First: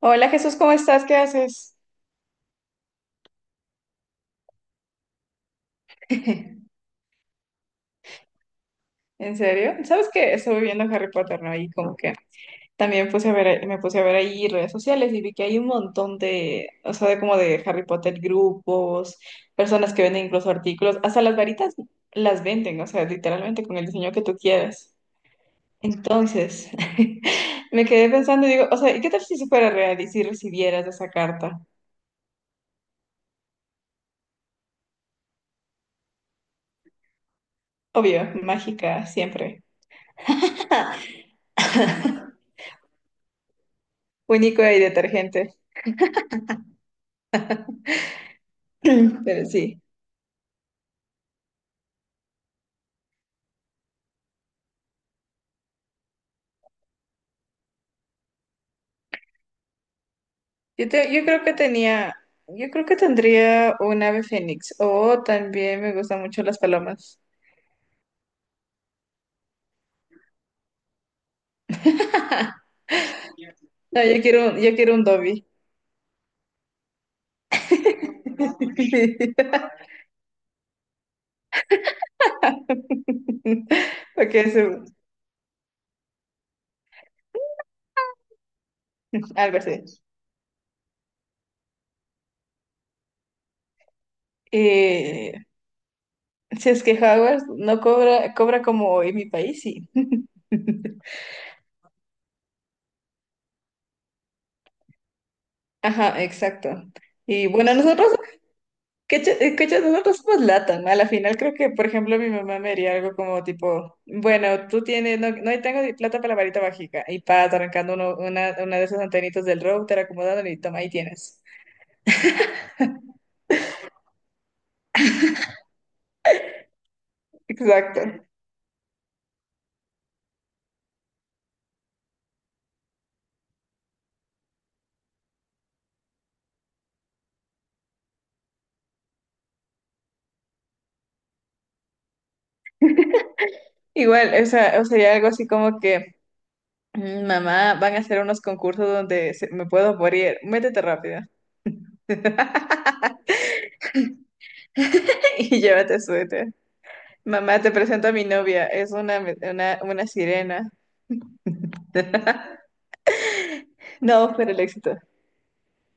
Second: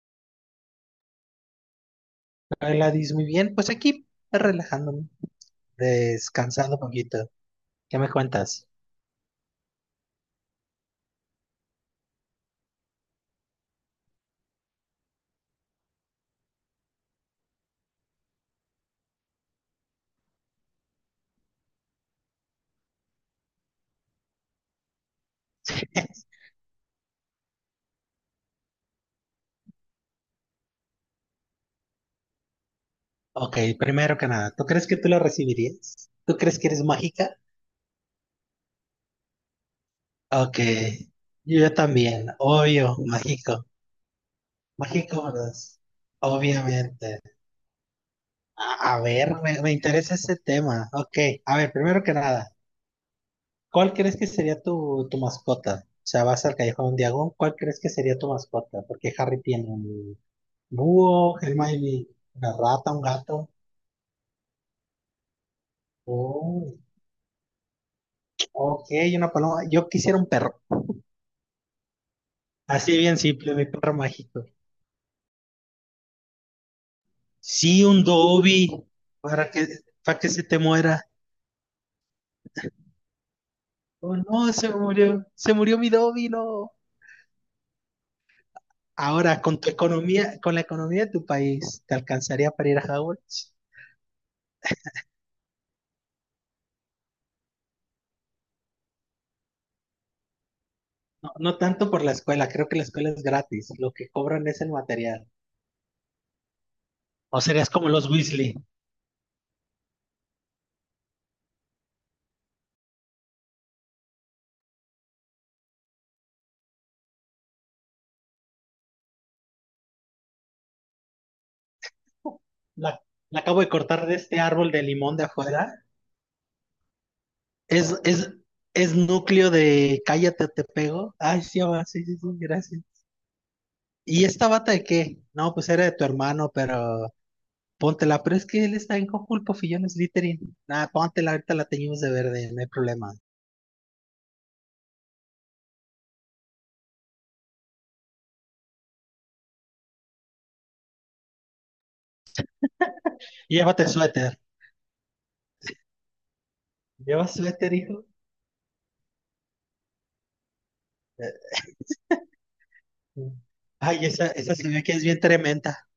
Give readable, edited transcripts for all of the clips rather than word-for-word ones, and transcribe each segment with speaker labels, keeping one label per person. Speaker 1: Hola Jesús, ¿cómo estás? ¿Qué haces?
Speaker 2: Gladys, muy bien. Pues aquí relajándome, descansando un poquito. ¿Qué me cuentas?
Speaker 1: ¿En serio? ¿Sabes qué? Estuve viendo Harry Potter, ¿no? Y como que también puse a ver, ahí- me puse a ver ahí redes sociales y vi que hay un montón de, o sea, de como de Harry Potter grupos, personas que venden incluso artículos, hasta las varitas las venden, o sea, literalmente con el diseño que tú quieras. Entonces, me quedé pensando y digo, o sea, ¿y qué tal si eso fuera real y si recibieras esa carta?
Speaker 2: Ok, primero que nada, ¿tú crees que tú la recibirías? ¿Tú crees que eres mágica?
Speaker 1: Obvio, mágica, siempre.
Speaker 2: Ok, yo también, obvio, mágico.
Speaker 1: Único y
Speaker 2: Mágico, ¿verdad?
Speaker 1: detergente.
Speaker 2: Obviamente. A ver,
Speaker 1: Pero
Speaker 2: me
Speaker 1: sí,
Speaker 2: interesa ese tema. Ok, a ver, primero que nada, ¿cuál crees que sería tu mascota? O sea, vas al Callejón de Diagon, ¿cuál crees que sería tu mascota? Porque Harry tiene un
Speaker 1: yo
Speaker 2: búho,
Speaker 1: creo que
Speaker 2: Hermione,
Speaker 1: tenía,
Speaker 2: una
Speaker 1: yo creo
Speaker 2: rata,
Speaker 1: que
Speaker 2: un gato.
Speaker 1: tendría un ave fénix o también me gustan mucho las
Speaker 2: Oh,
Speaker 1: palomas.
Speaker 2: ok, una paloma. Yo quisiera un perro. Así bien simple, mi perro
Speaker 1: No,
Speaker 2: mágico.
Speaker 1: yo quiero un Dobby.
Speaker 2: Sí, un Dobby, para que, para que se te muera. Oh,
Speaker 1: Porque
Speaker 2: no,
Speaker 1: es
Speaker 2: se
Speaker 1: un-
Speaker 2: murió. Se murió mi Dobby, no. Ahora,
Speaker 1: algo
Speaker 2: con tu
Speaker 1: así.
Speaker 2: economía, con la economía de tu país, ¿te alcanzaría para ir a Hogwarts?
Speaker 1: Eh, si es que Hogwarts no cobra, cobra como en mi país, sí.
Speaker 2: No, no tanto por la escuela, creo que la escuela es gratis. Lo que cobran es el material.
Speaker 1: Ajá, exacto.
Speaker 2: O
Speaker 1: Y
Speaker 2: serías
Speaker 1: bueno,
Speaker 2: como
Speaker 1: nosotros
Speaker 2: los Weasley.
Speaker 1: cachas, nosotros somos LATAM. A la final creo que, por ejemplo, mi mamá me haría algo como tipo, bueno, tú tienes, no, no tengo ni plata para la varita mágica. Y pa, arrancando una de esas antenitas del router, acomodándole y toma, ahí tienes.
Speaker 2: La, la acabo de cortar de este árbol de limón de afuera. Es,
Speaker 1: Exacto.
Speaker 2: es, es núcleo de cállate, te pego. Ay, sí, va, sí, sí, sí, gracias. ¿Y esta bata de qué? No, pues era de tu hermano, pero póntela. Pero es que él está en Conjul, Pofillón, es Littering. Nada, póntela, ahorita la teñimos de verde, no hay problema.
Speaker 1: Igual, o sea, o sería algo así como que, "Mm, mamá, van a hacer unos concursos donde se- me puedo morir. Métete rápido
Speaker 2: Y llévate el suéter.
Speaker 1: y llévate suéter.
Speaker 2: ¿Llevas
Speaker 1: Mamá, te
Speaker 2: suéter, hijo?
Speaker 1: presento a mi novia. Es una sirena.
Speaker 2: Eh, Ay, esa,
Speaker 1: No, pero
Speaker 2: esa
Speaker 1: el
Speaker 2: se ve que
Speaker 1: éxito.
Speaker 2: es bien tremenda.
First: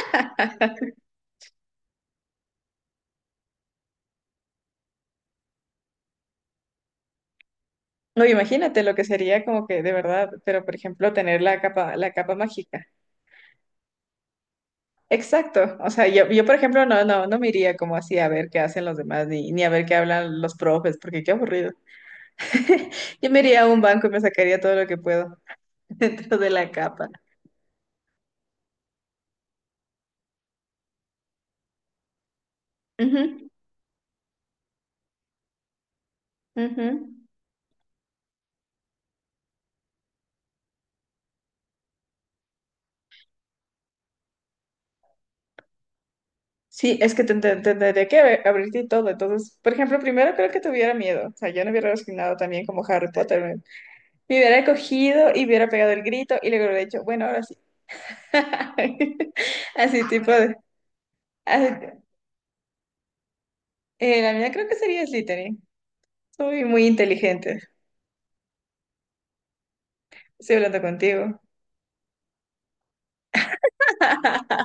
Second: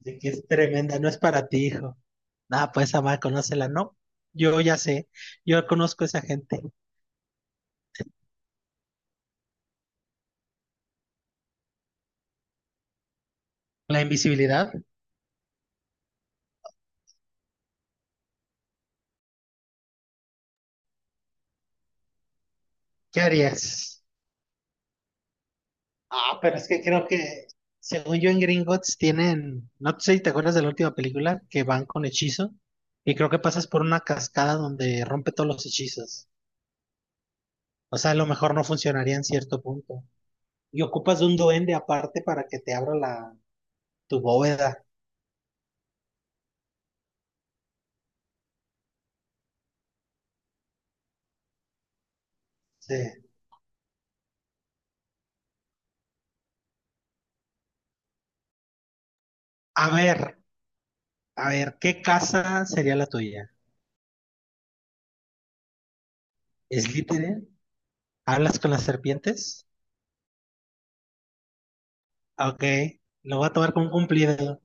Speaker 2: De que es tremenda, no es para ti, hijo. Nada, pues, amar, conócela, ¿no? Yo ya sé, yo conozco a esa gente.
Speaker 1: No, imagínate lo que sería como que de verdad, pero por ejemplo tener la capa mágica.
Speaker 2: La invisibilidad,
Speaker 1: Exacto. O sea, yo por ejemplo no me iría como así a ver qué hacen los demás ni a ver qué hablan los profes, porque qué aburrido.
Speaker 2: ¿qué
Speaker 1: Yo me iría a un
Speaker 2: harías?
Speaker 1: banco y me sacaría todo lo que puedo dentro
Speaker 2: Ah,
Speaker 1: de
Speaker 2: pero es
Speaker 1: la
Speaker 2: que creo
Speaker 1: capa.
Speaker 2: que, según yo en Gringotts tienen, no sé si te acuerdas de la última película, que van con hechizo, y creo que
Speaker 1: Ujú,
Speaker 2: pasas por una cascada donde rompe todos los hechizos.
Speaker 1: ujú.
Speaker 2: O sea, a lo mejor no funcionaría en cierto punto. Y ocupas de un duende aparte para que te abra la, tu bóveda.
Speaker 1: Sí, es que tendría que abrir- abrirte y todo. Entonces, por ejemplo, primero creo que tuviera miedo. O sea, yo no hubiera resignado también como
Speaker 2: Sí.
Speaker 1: Harry Potter. Me hubiera cogido y hubiera pegado el grito y luego hubiera dicho, bueno, ahora sí.
Speaker 2: A
Speaker 1: Así tipo
Speaker 2: ver,
Speaker 1: de...
Speaker 2: a ver,
Speaker 1: así-
Speaker 2: ¿qué casa sería la tuya?
Speaker 1: la mía creo que sería Slytherin. Soy muy
Speaker 2: ¿Slytherin?
Speaker 1: inteligente.
Speaker 2: ¿Hablas con las serpientes?
Speaker 1: Estoy hablando contigo.
Speaker 2: Ok, lo voy a tomar como un cumplido.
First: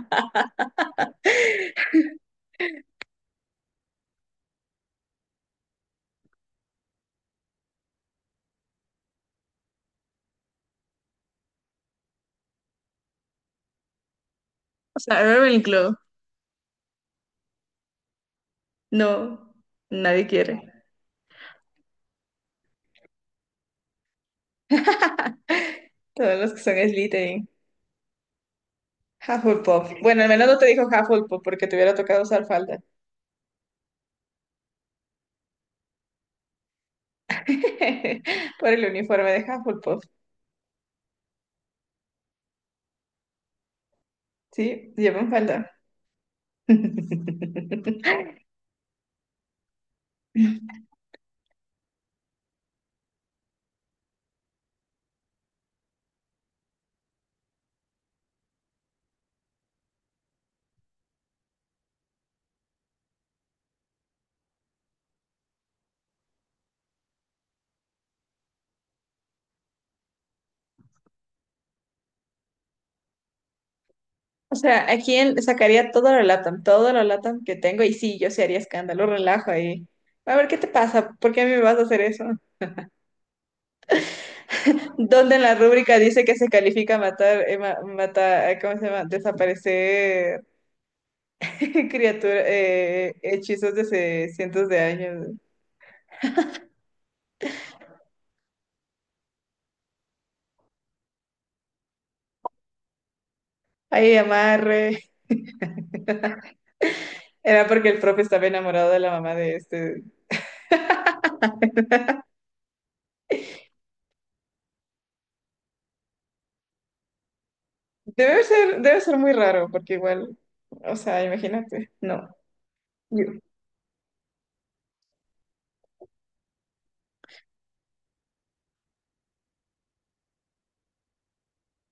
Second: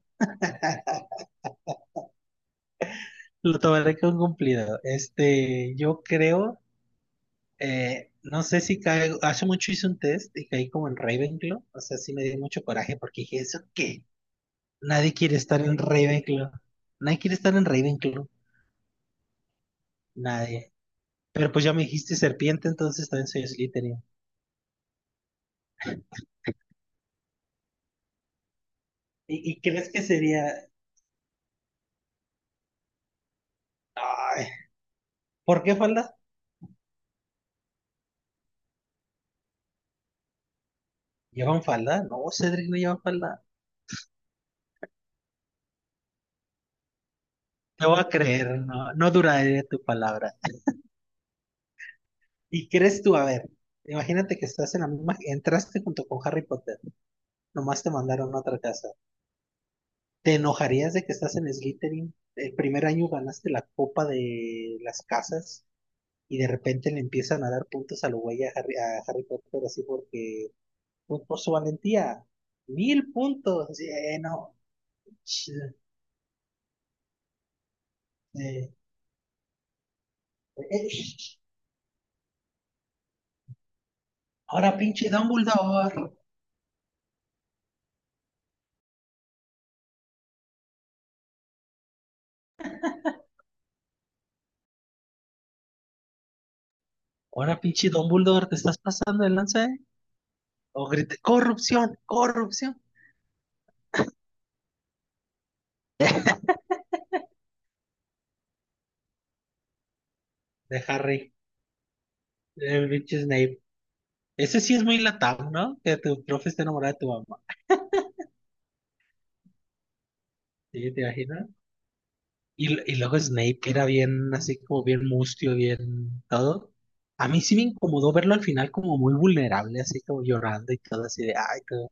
Speaker 2: Lo tomaré como un cumplido. Este, yo creo. No sé si caigo, hace mucho hice un test y caí como en Ravenclaw, o sea, sí me dio mucho coraje porque dije, ¿eso qué?
Speaker 1: O
Speaker 2: Nadie
Speaker 1: sea,
Speaker 2: quiere estar en
Speaker 1: Ravenclaw.
Speaker 2: Ravenclaw, nadie quiere estar en Ravenclaw,
Speaker 1: No, nadie quiere.
Speaker 2: nadie. Pero pues ya me dijiste serpiente, entonces también soy Slytherin.
Speaker 1: Todos los que son Slytherin.
Speaker 2: ¿Y crees
Speaker 1: Hufflepuff.
Speaker 2: que
Speaker 1: Bueno, al menos no te
Speaker 2: sería...
Speaker 1: dijo Hufflepuff porque te hubiera tocado usar falda.
Speaker 2: Ay, ¿por qué falda?
Speaker 1: Por el uniforme de Hufflepuff.
Speaker 2: ¿Llevan falda? No, Cedric no lleva falda.
Speaker 1: Sí, llevan falda.
Speaker 2: Te voy a creer, no, no duraré tu palabra. ¿Y crees tú, a ver, imagínate que estás en la misma, entraste junto con Harry Potter, nomás te mandaron a otra casa. ¿Te enojarías de que estás en Slytherin? El primer año ganaste la copa de las casas y de repente le empiezan a dar puntos a lo güey a Harry Potter así porque pues, por su valentía. Mil puntos. Sí,
Speaker 1: O
Speaker 2: no.
Speaker 1: sea, aquí en-
Speaker 2: Ch-
Speaker 1: sacaría todo lo LATAM que tengo y sí, yo sí haría
Speaker 2: eh,
Speaker 1: escándalo, relajo ahí. A ver, ¿qué te
Speaker 2: eh,
Speaker 1: pasa? ¿Por
Speaker 2: sh-
Speaker 1: qué a mí me vas a hacer eso?
Speaker 2: ahora pinche
Speaker 1: ¿Dónde en la rúbrica
Speaker 2: Dumbledore.
Speaker 1: dice que se califica matar, ¿cómo se llama? Desaparecer criaturas, hechizos de hace cientos de años.
Speaker 2: Ahora pinche Dumbledore, te estás pasando el lance, ¿eh? O grite, corrupción, corrupción.
Speaker 1: Ahí amarre. Era porque el profe estaba enamorado de la mamá de este.
Speaker 2: De Harry. El pinche Snape. Ese sí es muy latado, ¿no? Que tu profe esté enamorado de tu mamá.
Speaker 1: Debe ser muy raro, porque igual,
Speaker 2: ¿Sí?
Speaker 1: o
Speaker 2: ¿Te
Speaker 1: sea,
Speaker 2: imaginas?
Speaker 1: imagínate, no.
Speaker 2: Y luego Snape, que era bien así como bien mustio, bien todo. A mí sí me incomodó verlo al final como muy vulnerable, así como llorando y todo así de, ay, todo,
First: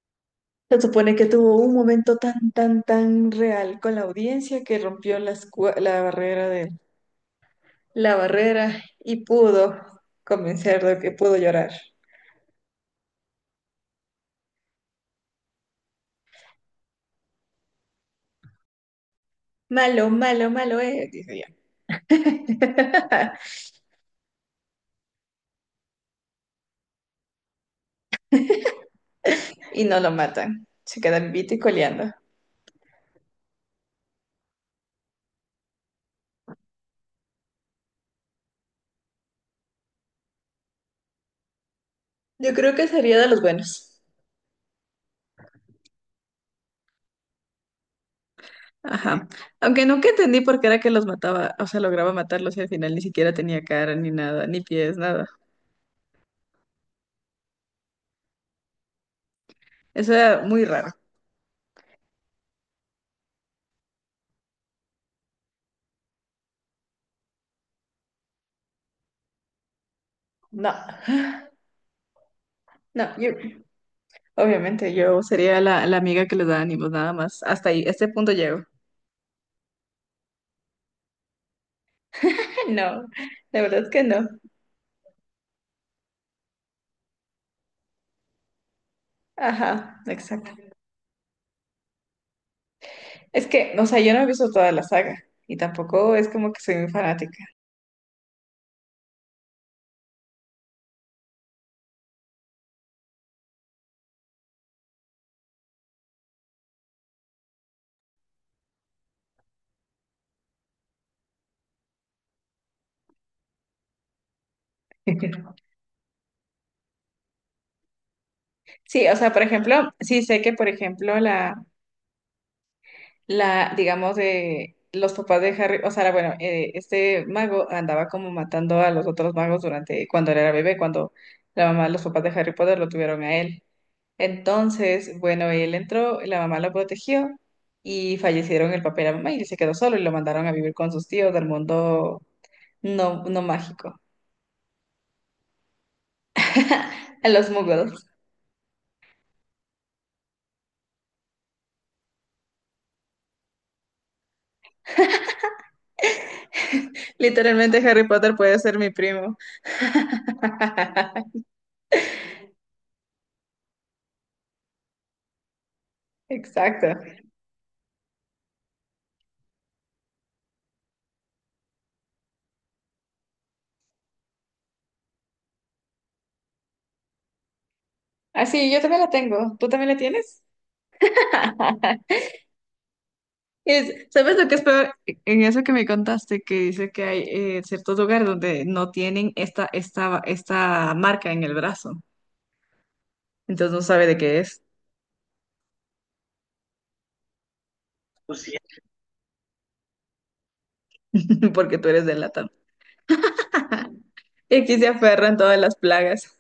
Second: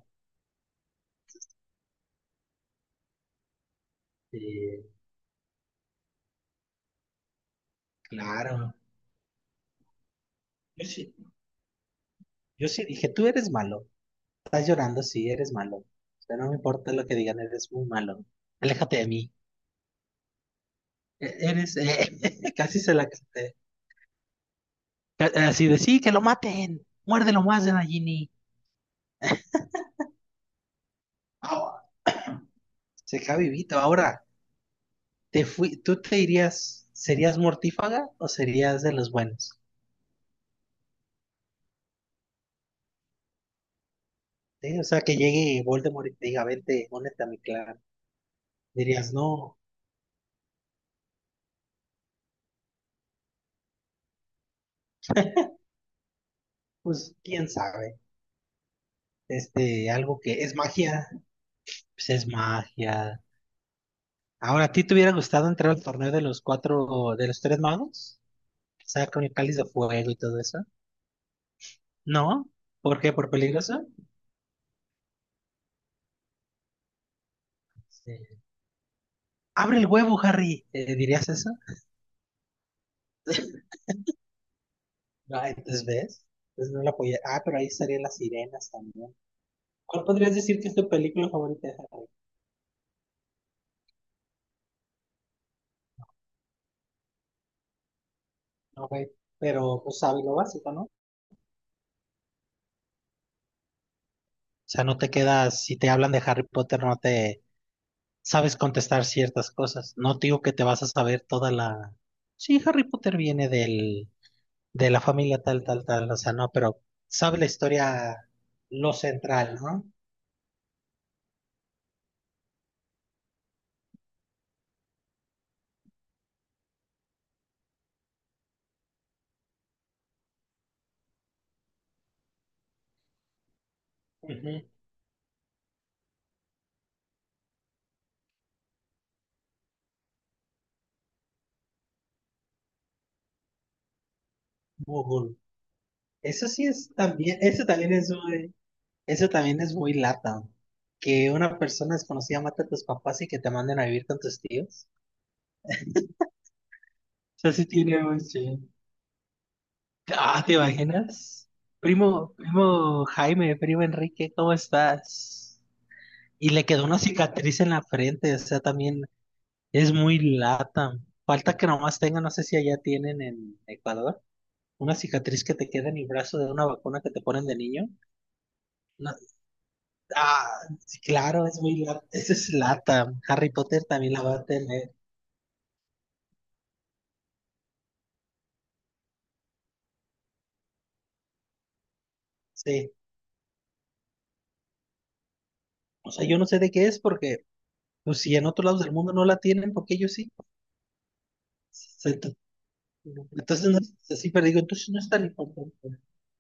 Speaker 1: Se supone que tuvo un momento tan real con la audiencia que
Speaker 2: eh,
Speaker 1: rompió las cua- la, barrera de la
Speaker 2: claro.
Speaker 1: barrera y pudo convencer
Speaker 2: Yo
Speaker 1: de que
Speaker 2: sí,
Speaker 1: pudo llorar.
Speaker 2: yo sí dije, tú eres malo, estás llorando, sí, eres malo. O sea, no me importa lo que digan, eres muy malo. Aléjate de mí.
Speaker 1: Malo, malo, malo es,
Speaker 2: E-
Speaker 1: dice
Speaker 2: Eres,
Speaker 1: yo.
Speaker 2: eh, casi se la canté. Así de, sí, que lo maten, muérdelo más de Nagini.
Speaker 1: Y no lo matan. Se queda vivito y
Speaker 2: Ah,
Speaker 1: coleando.
Speaker 2: se queda vivito ahora. Te fui, ¿tú te irías, serías mortífaga o serías de los buenos?
Speaker 1: Yo creo que sería de los buenos.
Speaker 2: ¿Sí? O sea, que llegue Voldemort y te diga, vente, únete a mi clan. Dirías,
Speaker 1: Ajá.
Speaker 2: no,
Speaker 1: Aunque nunca entendí por qué era que los mataba, o sea, lograba matarlos y al final ni siquiera tenía cara, ni nada, ni pies, nada.
Speaker 2: pues quién sabe. Este,
Speaker 1: Eso
Speaker 2: algo que
Speaker 1: era
Speaker 2: es
Speaker 1: muy raro.
Speaker 2: magia, pues es magia. Ahora, ¿a ti te hubiera gustado entrar al torneo de los cuatro, de los tres magos? O sea, con el cáliz de fuego y todo eso.
Speaker 1: No,
Speaker 2: ¿No? ¿Por
Speaker 1: no,
Speaker 2: qué? ¿Por
Speaker 1: yo,
Speaker 2: peligroso?
Speaker 1: Obviamente, yo sería la amiga que les da ánimos, nada más. Hasta ahí, a este
Speaker 2: Sí.
Speaker 1: punto llego.
Speaker 2: Abre el huevo, Harry. ¿Dirías eso?
Speaker 1: No, la verdad es que no.
Speaker 2: No, entonces ves. Entonces no lo apoyé. Ah, pero ahí estarían las sirenas también.
Speaker 1: Ajá,
Speaker 2: ¿Cuál podrías
Speaker 1: exacto.
Speaker 2: decir que es tu película favorita de Harry?
Speaker 1: Es que, o sea, yo no he visto toda la saga y tampoco es como que soy muy fanática.
Speaker 2: No, güey, pero pues sabes lo básico, ¿no? O sea, no te quedas, si te hablan de Harry Potter, no te sabes contestar ciertas cosas. No te digo que te vas a saber toda la... Sí, Harry Potter viene de la familia tal, tal, tal, o sea, no, pero sabe la historia, lo
Speaker 1: Sí, o sea, por
Speaker 2: central, ¿no?
Speaker 1: ejemplo, sí sé que, por ejemplo, la, digamos, de los papás de Harry, o sea, bueno, este mago andaba como matando a los otros magos durante, cuando él era bebé, cuando la mamá, los papás de Harry Potter lo tuvieron a él.
Speaker 2: Ujú.
Speaker 1: Entonces, bueno, él entró, la mamá lo protegió y fallecieron el papá y la mamá y él se quedó solo y lo mandaron a vivir con sus tíos del mundo no mágico,
Speaker 2: Google. Eso sí es
Speaker 1: a
Speaker 2: también,
Speaker 1: los muggles.
Speaker 2: eso también es muy lata. Que una persona desconocida mate a tus papás y que te manden a vivir con tus tíos. Sea, sí
Speaker 1: Literalmente
Speaker 2: tiene
Speaker 1: Harry
Speaker 2: un
Speaker 1: Potter puede
Speaker 2: sí.
Speaker 1: ser mi primo.
Speaker 2: Ah, ¿te imaginas? Primo, primo Jaime, primo Enrique, ¿cómo estás? Y le quedó
Speaker 1: Exacto.
Speaker 2: una cicatriz en la frente, o sea, también es muy lata. Falta que nomás tenga, no sé si allá tienen en Ecuador, una cicatriz que te queda en el brazo de una vacuna que te ponen de niño.
Speaker 1: Así, yo también la
Speaker 2: No,
Speaker 1: tengo. ¿Tú también la tienes?
Speaker 2: ah, sí, claro, es muy lata. Esa es lata. Harry Potter
Speaker 1: Es-
Speaker 2: también la va
Speaker 1: ¿sabes
Speaker 2: a
Speaker 1: lo que es peor?
Speaker 2: tener.
Speaker 1: En eso que me contaste, que dice que hay ciertos lugares donde no tienen esta marca en el brazo.
Speaker 2: Sí.
Speaker 1: Entonces no sabe de qué es,
Speaker 2: O sea, yo no sé de qué es porque, pues si en otros lados del mundo no la tienen, porque ellos
Speaker 1: porque tú eres de
Speaker 2: sí.
Speaker 1: la.
Speaker 2: Entonces, no es así, pero
Speaker 1: Y
Speaker 2: digo,
Speaker 1: aquí se
Speaker 2: entonces no es tan
Speaker 1: aferran todas las
Speaker 2: importante.
Speaker 1: plagas.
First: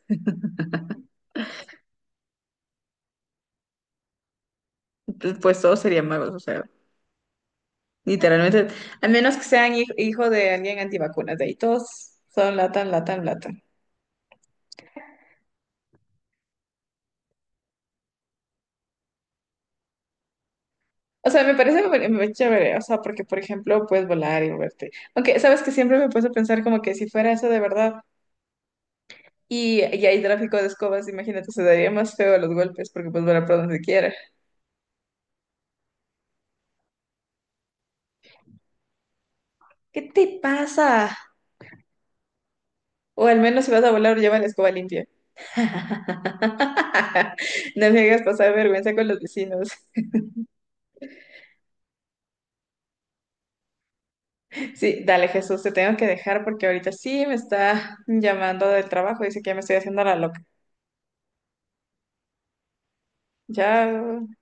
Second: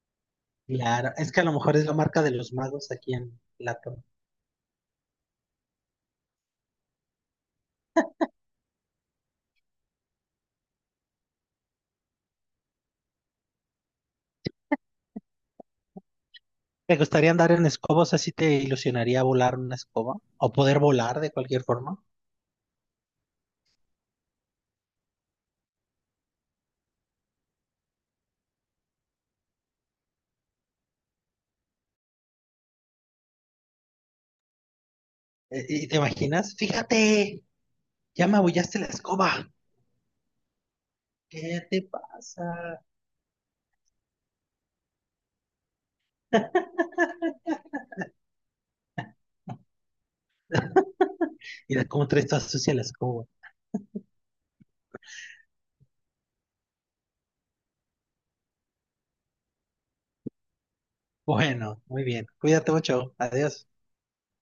Speaker 2: Claro, es que a lo mejor es la marca de los magos aquí en Platón.
Speaker 1: Entonces, pues todos serían magos, o sea, literalmente, al menos que sean hij- hijo de alguien antivacunas, de ahí todos son latan, latan, latan.
Speaker 2: ¿Te gustaría andar en escobos? ¿Así te ilusionaría volar una escoba? ¿O poder volar de
Speaker 1: O sea, me
Speaker 2: cualquier
Speaker 1: parece
Speaker 2: forma?
Speaker 1: muy- muy chévere, o sea, porque, por ejemplo, puedes volar y moverte. Aunque, sabes que siempre me puse a pensar como que si fuera eso de verdad y hay tráfico de escobas, imagínate, se daría más feo los golpes porque puedes volar por donde quiera.
Speaker 2: ¿Y te imaginas? Fíjate, ya me abollaste la escoba.
Speaker 1: ¿Qué te pasa?
Speaker 2: ¿Qué te pasa?
Speaker 1: O al menos si vas a volar, lleva la escoba limpia. No me hagas pasar vergüenza con los vecinos.
Speaker 2: Mira cómo traes toda sucia la escoba.
Speaker 1: Sí, dale Jesús, te tengo que dejar porque ahorita sí me está llamando del trabajo, dice que ya me estoy haciendo la loca.
Speaker 2: Bueno, muy bien. Cuídate mucho. Adiós.
Speaker 1: Ya